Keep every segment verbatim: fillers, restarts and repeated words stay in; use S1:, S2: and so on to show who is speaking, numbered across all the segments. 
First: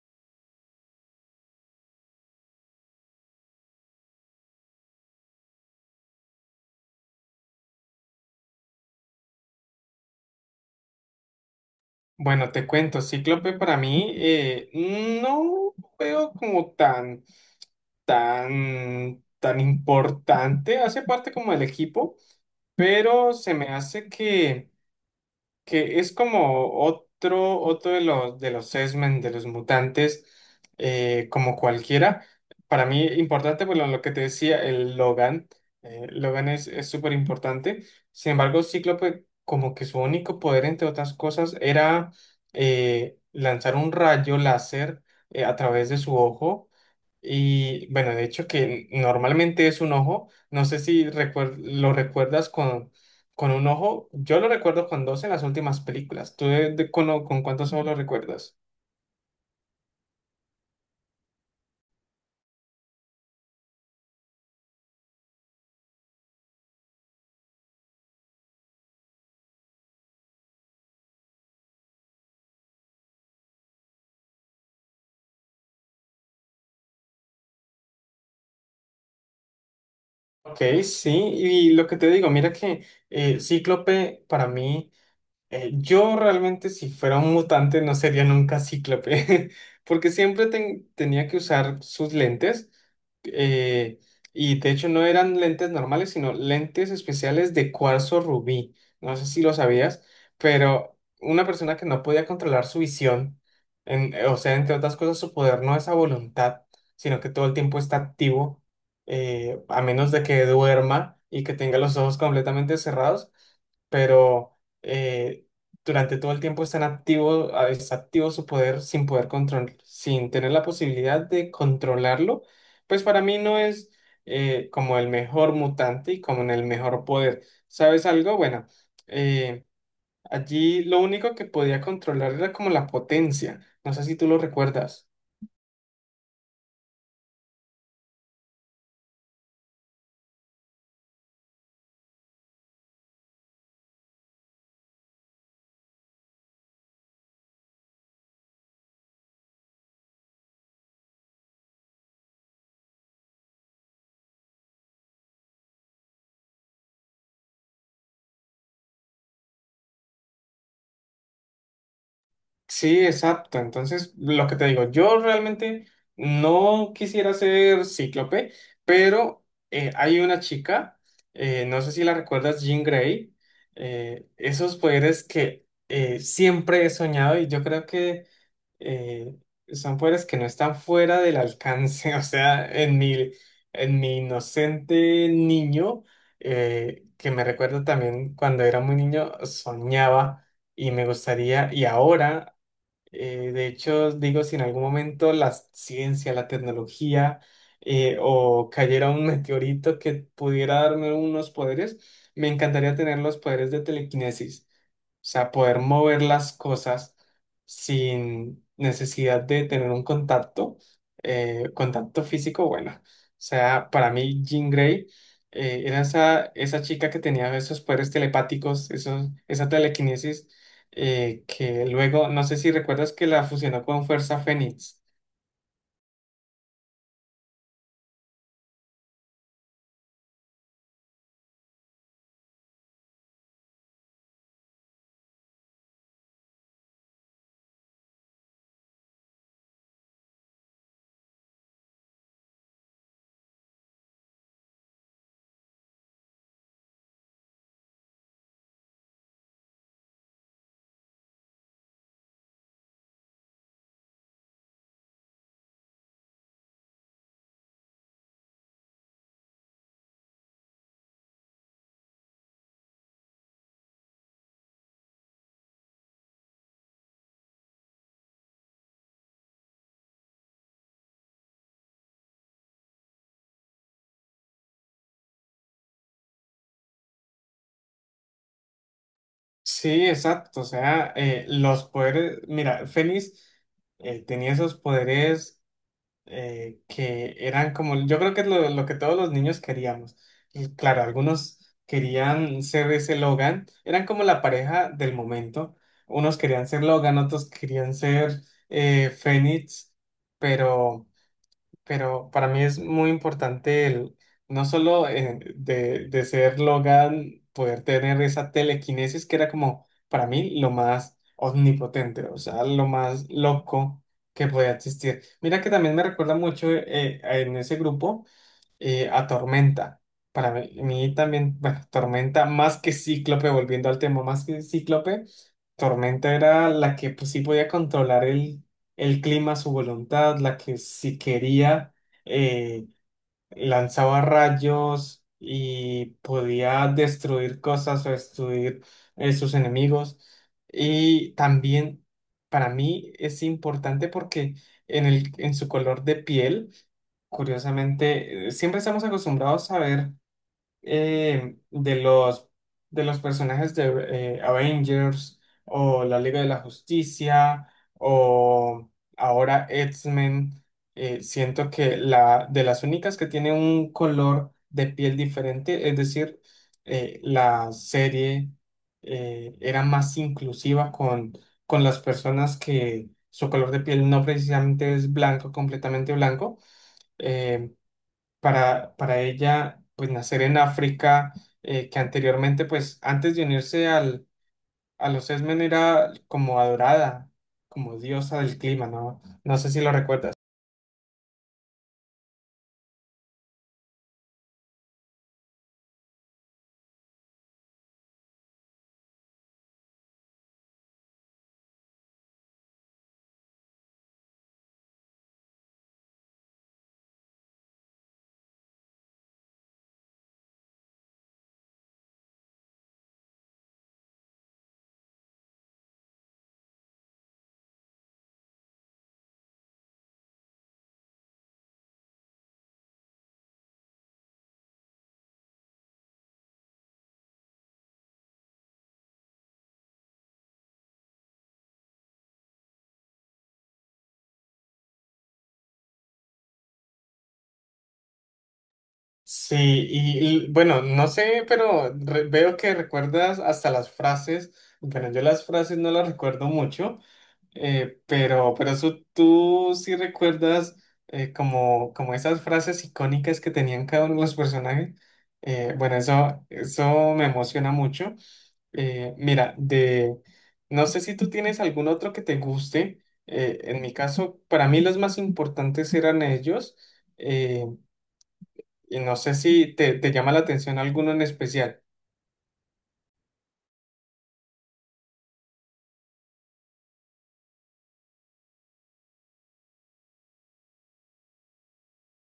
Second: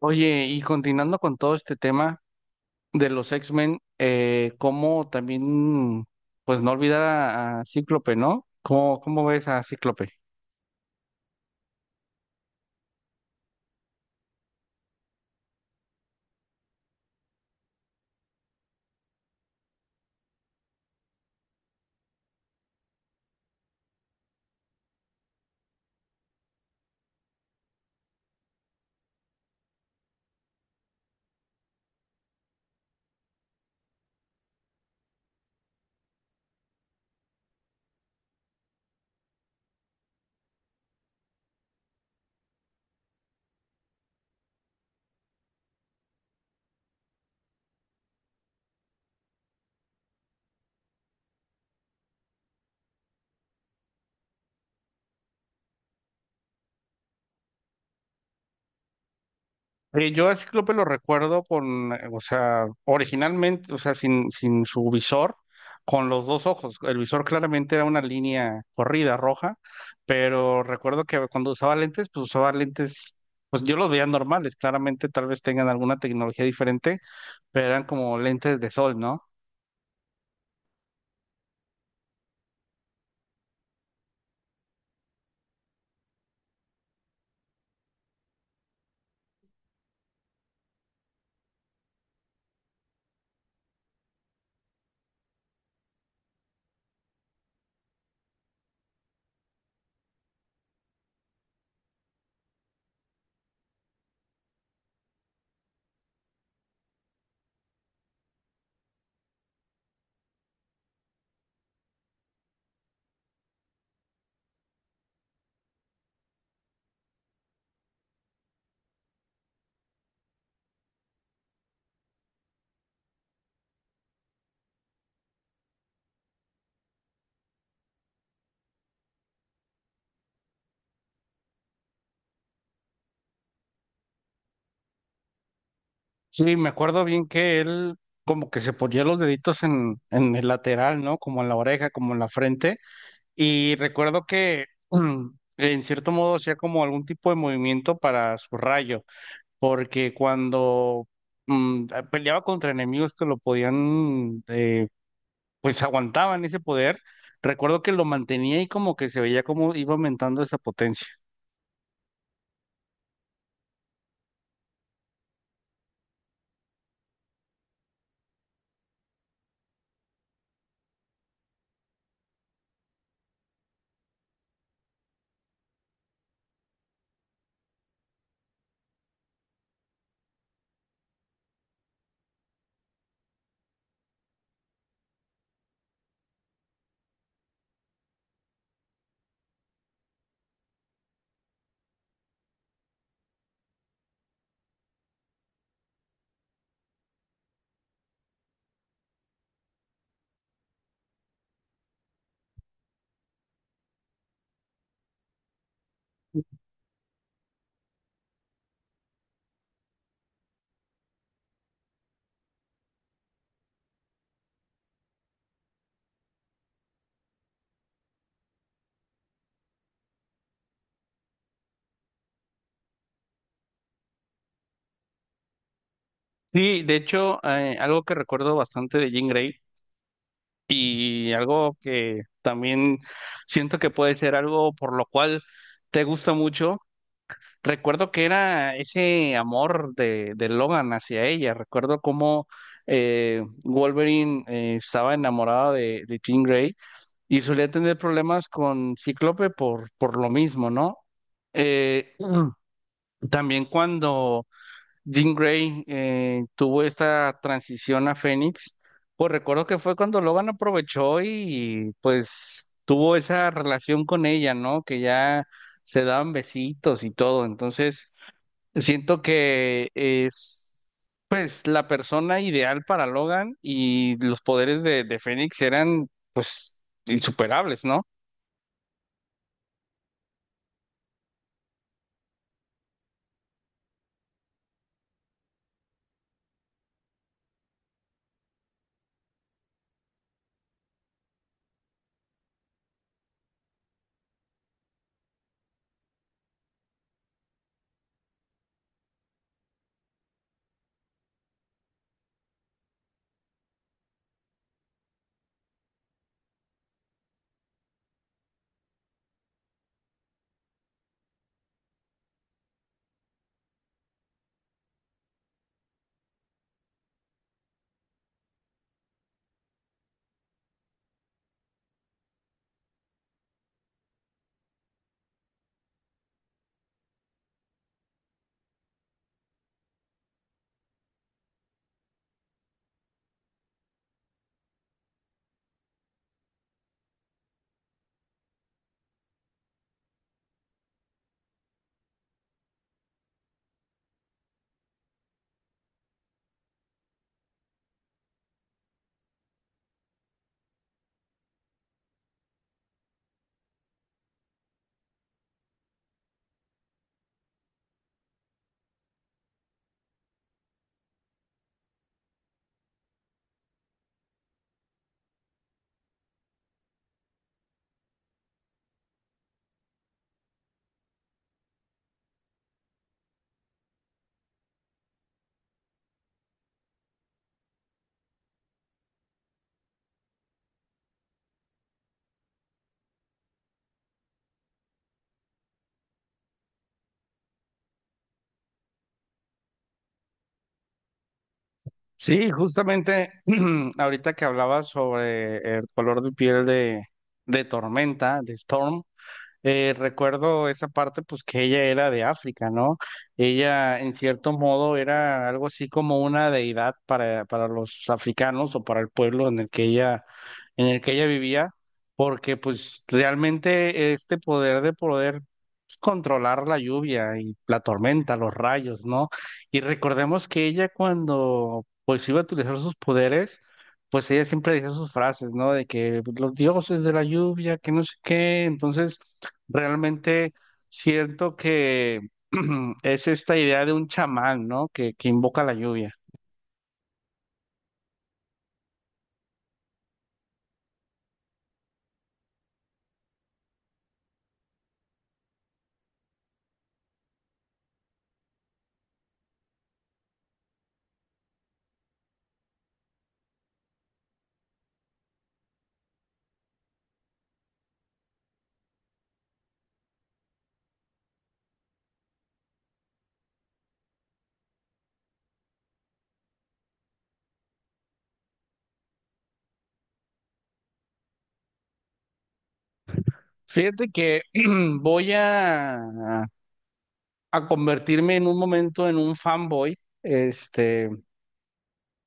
S1: Oye, y continuando con todo este tema de los X-Men, eh, cómo también, pues no olvidar a, a Cíclope, ¿no? ¿Cómo, cómo ves a Cíclope?
S2: Bueno, te cuento, Cíclope para mí eh, no veo como tan, tan, tan importante, hace parte como del equipo, pero se me hace que que es como otro, otro de los, de los X-Men, de los mutantes, eh, como cualquiera. Para mí, importante, bueno, lo que te decía, el Logan. eh, Logan es, es súper importante. Sin embargo, Cíclope, como que su único poder, entre otras cosas, era eh, lanzar un rayo láser eh, a través de su ojo. Y bueno, de hecho que normalmente es un ojo, no sé si recuer- lo recuerdas con, con un ojo, yo lo recuerdo con dos en las últimas películas, ¿tú de- de- con, con cuántos ojos lo recuerdas?
S1: Eh, yo a Cíclope lo recuerdo con, eh, o sea, originalmente, o sea, sin, sin su visor, con los dos ojos. El visor claramente era una línea corrida roja, pero recuerdo que cuando usaba lentes, pues usaba lentes, pues yo los veía normales, claramente tal vez tengan alguna tecnología diferente, pero eran como lentes de sol, ¿no?
S2: Ok, sí, y lo que te digo, mira que eh, Cíclope para mí... Eh, yo realmente si fuera un mutante no sería nunca cíclope, porque siempre ten- tenía que usar sus lentes, eh, y de hecho no eran lentes normales, sino lentes especiales de cuarzo rubí. No sé si lo sabías, pero una persona que no podía controlar su visión, en- eh, o sea, entre otras cosas, su poder no es a voluntad, sino que todo el tiempo está activo, eh, a menos de que duerma y que tenga los ojos completamente cerrados, pero eh, durante todo el tiempo están activo, a- está activo su poder sin poder control, sin tener la posibilidad de controlarlo, pues para mí no es eh, como el mejor mutante y como en el mejor poder. ¿Sabes algo? Bueno, eh, allí lo único que podía controlar era como la potencia. No sé si tú lo recuerdas.
S1: Sí, me acuerdo bien que él como que se ponía los deditos en, en el lateral, ¿no? Como en la oreja, como en la frente. Y recuerdo que mm, en cierto modo hacía como algún tipo de movimiento para su rayo, porque cuando mm, ah, peleaba contra enemigos que lo podían, eh, pues aguantaban ese poder, recuerdo que lo mantenía y como que se veía como iba aumentando esa potencia.
S2: Sí, exacto. Entonces, lo que te digo, yo realmente no quisiera ser cíclope, pero eh, hay una chica, eh, no sé si la recuerdas, Jean Grey, eh, esos poderes que eh, siempre he soñado y yo creo que eh, son poderes que no están fuera del alcance. O sea, en mi, en mi inocente niño, eh, que me recuerdo también cuando era muy niño, soñaba y me gustaría, y ahora. Eh, de hecho, digo, si en algún momento la ciencia, la tecnología eh, o cayera un meteorito que pudiera darme unos poderes, me encantaría tener los poderes de telequinesis. O sea, poder mover las cosas sin necesidad de tener un contacto, eh, contacto físico, bueno. O sea, para mí Jean Grey eh, era esa, esa chica que tenía esos poderes telepáticos, esos, esa telequinesis eh, que luego, no sé si recuerdas que la fusionó con Fuerza Fénix.
S1: Sí, de hecho, eh, algo que recuerdo bastante de Jean Grey y algo que también siento que puede ser algo por lo cual te gusta mucho. Recuerdo que era ese amor de, de Logan hacia ella. Recuerdo cómo eh, Wolverine eh, estaba enamorado de, de Jean Grey y solía tener problemas con Cíclope por, por lo mismo, ¿no? Eh, Mm. También cuando Jean Grey eh, tuvo esta transición a Fénix, pues recuerdo que fue cuando Logan aprovechó y pues tuvo esa relación con ella, ¿no? Que ya se daban besitos y todo. Entonces, siento que es pues la persona ideal para Logan y los poderes de, de Fénix eran pues insuperables, ¿no?
S2: Sí, exacto, o sea, eh, los poderes, mira, Fénix eh, tenía esos poderes eh, que eran como, yo creo que es lo, lo que todos los niños queríamos. Y claro, algunos querían ser ese Logan, eran como la pareja del momento. Unos querían ser Logan, otros querían ser eh, Fénix, pero... pero para mí es muy importante el, no solo eh, de, de ser Logan, poder tener esa telequinesis que era como para mí lo más omnipotente, o sea, lo más loco que podía existir. Mira que también me recuerda mucho eh, en ese grupo eh, a Tormenta. Para mí, mí también, bueno, Tormenta más que Cíclope, volviendo al tema, más que Cíclope, Tormenta era la que pues, sí podía controlar el, el clima a su voluntad, la que si quería eh, lanzaba rayos y podía destruir cosas o destruir eh, sus enemigos. Y también para mí es importante porque en el, en su color de piel, curiosamente, eh, siempre estamos acostumbrados a ver eh, de los, de los personajes de eh, Avengers o la Liga de la Justicia o ahora X-Men, eh, siento que la, de las únicas que tiene un color de piel diferente, es decir, eh, la serie eh, era más inclusiva con, con las personas que su color de piel no precisamente es blanco, completamente blanco. Em, para, para ella, pues nacer en África, eh, que anteriormente, pues antes de unirse al, a los Esmen era como adorada, como diosa del clima, ¿no? No sé si lo recuerdas.
S1: Sí, justamente ahorita que hablabas sobre el color de piel de, de Tormenta, de Storm. Eh, recuerdo esa parte, pues que ella era de África, ¿no? Ella, en cierto modo, era algo así como una deidad para, para los africanos o para el pueblo en el que ella, en el que ella vivía, porque pues realmente este poder de poder controlar la lluvia y la tormenta, los rayos, ¿no? Y recordemos que ella cuando pues iba a utilizar sus poderes, pues ella siempre decía sus frases, ¿no? De que los dioses de la lluvia, que no sé qué. Entonces realmente siento que es esta idea de un chamán, ¿no? Que, que invoca la lluvia.
S2: Sí, y, y, bueno, no sé, pero re- veo que recuerdas hasta las frases, bueno, yo las frases no las recuerdo mucho. Eh, pero, pero eso, tú sí recuerdas eh, como, como esas frases icónicas que tenían cada uno de los personajes. Eh, bueno, eso, eso me emociona mucho. Eh, mira, de, no sé si tú tienes algún otro que te guste. Eh, en mi caso, para mí los más importantes eran ellos. Eh, y no sé si te, te llama la atención alguno en especial.
S1: Fíjate que voy a, a convertirme en un momento en un fanboy. Este,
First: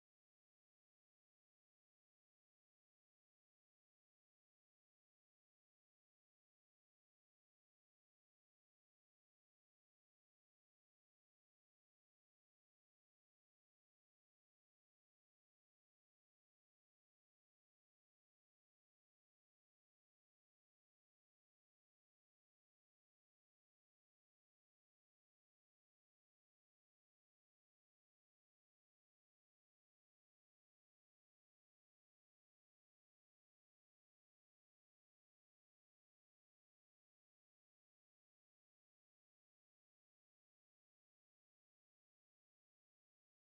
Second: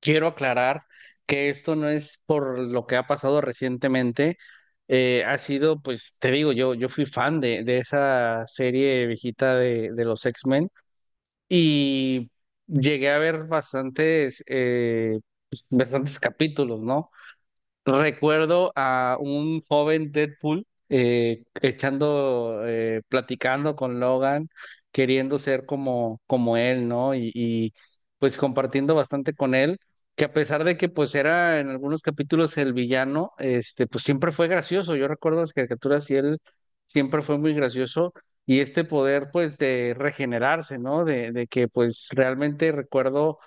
S1: quiero aclarar que esto no es por lo que ha pasado recientemente. Eh, ha sido, pues, te digo, yo, yo fui fan de, de esa serie viejita de, de los X-Men. Y llegué a ver bastantes, eh, pues, bastantes capítulos, ¿no? Recuerdo a un joven Deadpool eh, echando, eh, platicando con Logan, queriendo ser como, como él, ¿no? Y, y, pues compartiendo bastante con él, que a pesar de que pues era en algunos capítulos el villano, este, pues siempre fue gracioso. Yo recuerdo las caricaturas y él siempre fue muy gracioso. Y este poder pues de regenerarse, ¿no? De, de que pues realmente recuerdo,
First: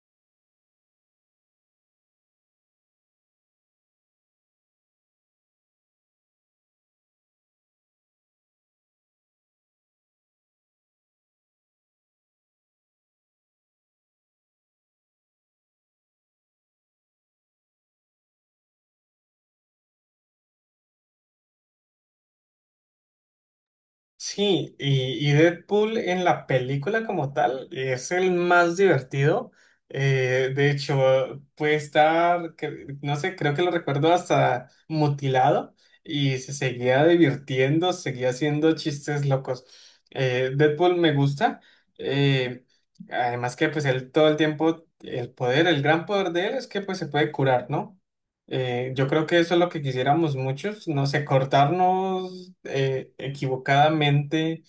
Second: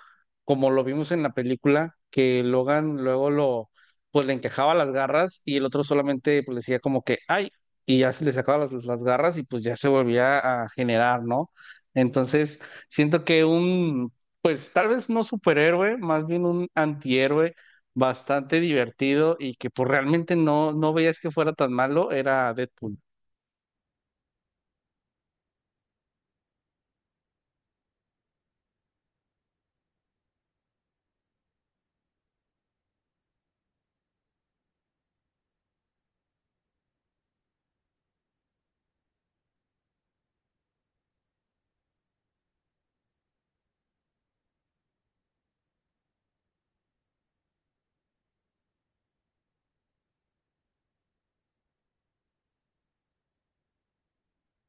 S1: como lo vimos en la película, que Logan luego lo pues le encajaba las garras y el otro solamente pues, le decía como que, ay, y ya se le sacaba las, las garras y pues ya se volvía a generar, ¿no? Entonces, siento que un, pues tal vez no superhéroe, más bien un antihéroe bastante divertido y que pues realmente no, no veías que fuera tan malo, era Deadpool.
S2: Sí, y, y Deadpool en la película como tal es el más divertido. Eh, de hecho, puede estar, cre- no sé, creo que lo recuerdo hasta mutilado y se seguía divirtiendo, seguía haciendo chistes locos. Eh, Deadpool me gusta. eh, además que pues él todo el tiempo, el poder, el gran poder de él es que pues se puede curar, ¿no? Eh, yo creo que eso es lo que quisiéramos muchos, no sé, cortarnos eh, equivocadamente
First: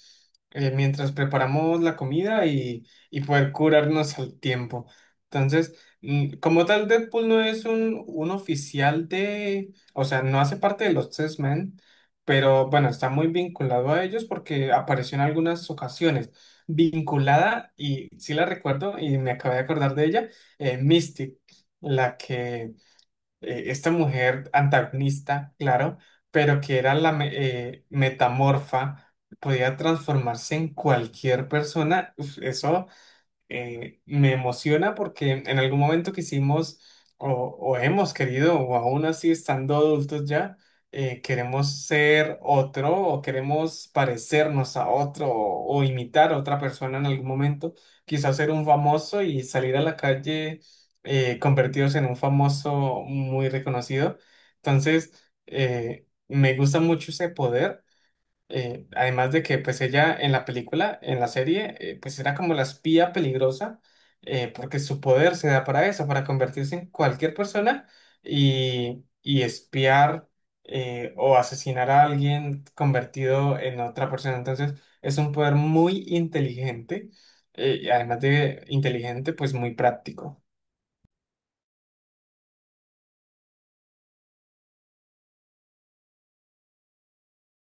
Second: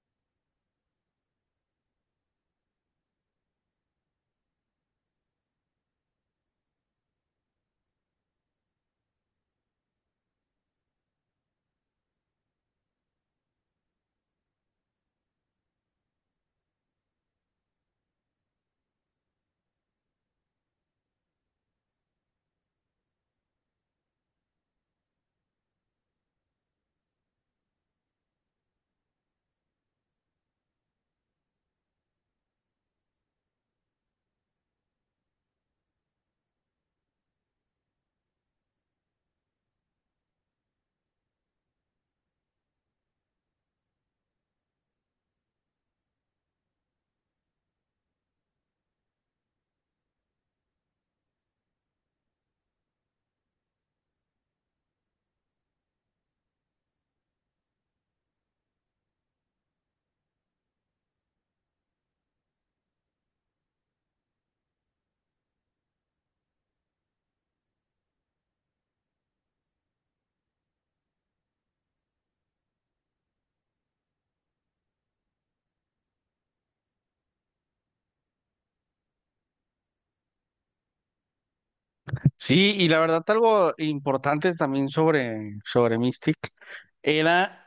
S2: eh, mientras preparamos la comida y, y poder curarnos al tiempo. Entonces, mm, como tal, Deadpool no es un, un oficial de, o sea, no hace parte de los Test Men, pero bueno, está muy vinculado a ellos porque apareció en algunas ocasiones. Vinculada, y sí la recuerdo y me acabé de acordar de ella, eh, Mystic, la que eh, esta mujer antagonista, claro, pero que era la me- eh, metamorfa, podía transformarse en cualquier persona, uf, eso eh, me emociona porque en algún momento quisimos o, o hemos querido, o aún así estando adultos ya, eh, queremos ser otro o queremos parecernos a otro o, o imitar a otra persona en algún momento, quizás ser un famoso y salir a la calle eh, convertidos en un famoso muy reconocido. Entonces, eh, me gusta mucho ese poder. Eh, además de que pues ella en la película, en la serie, eh, pues era como la espía peligrosa, eh, porque su poder se da para eso, para convertirse en cualquier persona y, y espiar eh, o asesinar a alguien convertido en otra persona. Entonces es un poder muy inteligente, eh, y además de inteligente, pues muy práctico.
S1: Sí, y la verdad algo importante también sobre, sobre Mystic era...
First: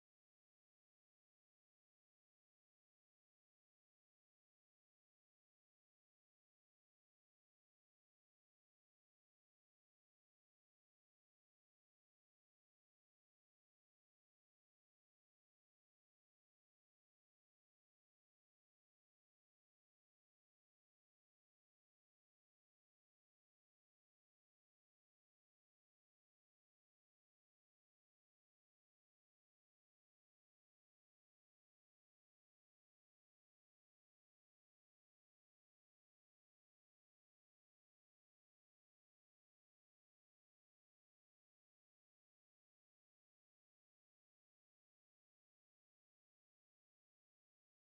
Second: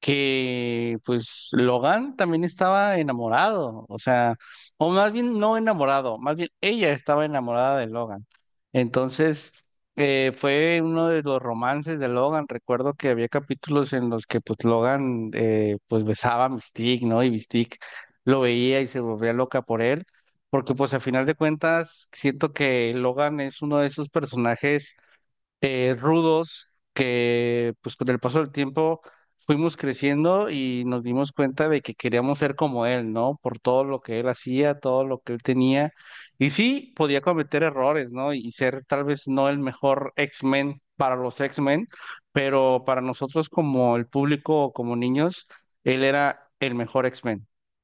S1: que pues Logan también estaba enamorado, o sea, o más bien no enamorado, más bien ella estaba enamorada de Logan. Entonces, eh, fue uno de los romances de Logan. Recuerdo que había capítulos en los que pues Logan eh, pues besaba a Mystique, ¿no? Y Mystique lo veía y se volvía loca por él, porque pues a final de cuentas siento que Logan es uno de esos personajes eh, rudos que pues con el paso del tiempo fuimos creciendo y nos dimos cuenta de que queríamos ser como él, ¿no? Por todo lo que él hacía, todo lo que él tenía. Y sí, podía cometer errores, ¿no? Y ser tal vez no el mejor X-Men para los X-Men, pero para nosotros como el público, como niños, él era el mejor X-Men.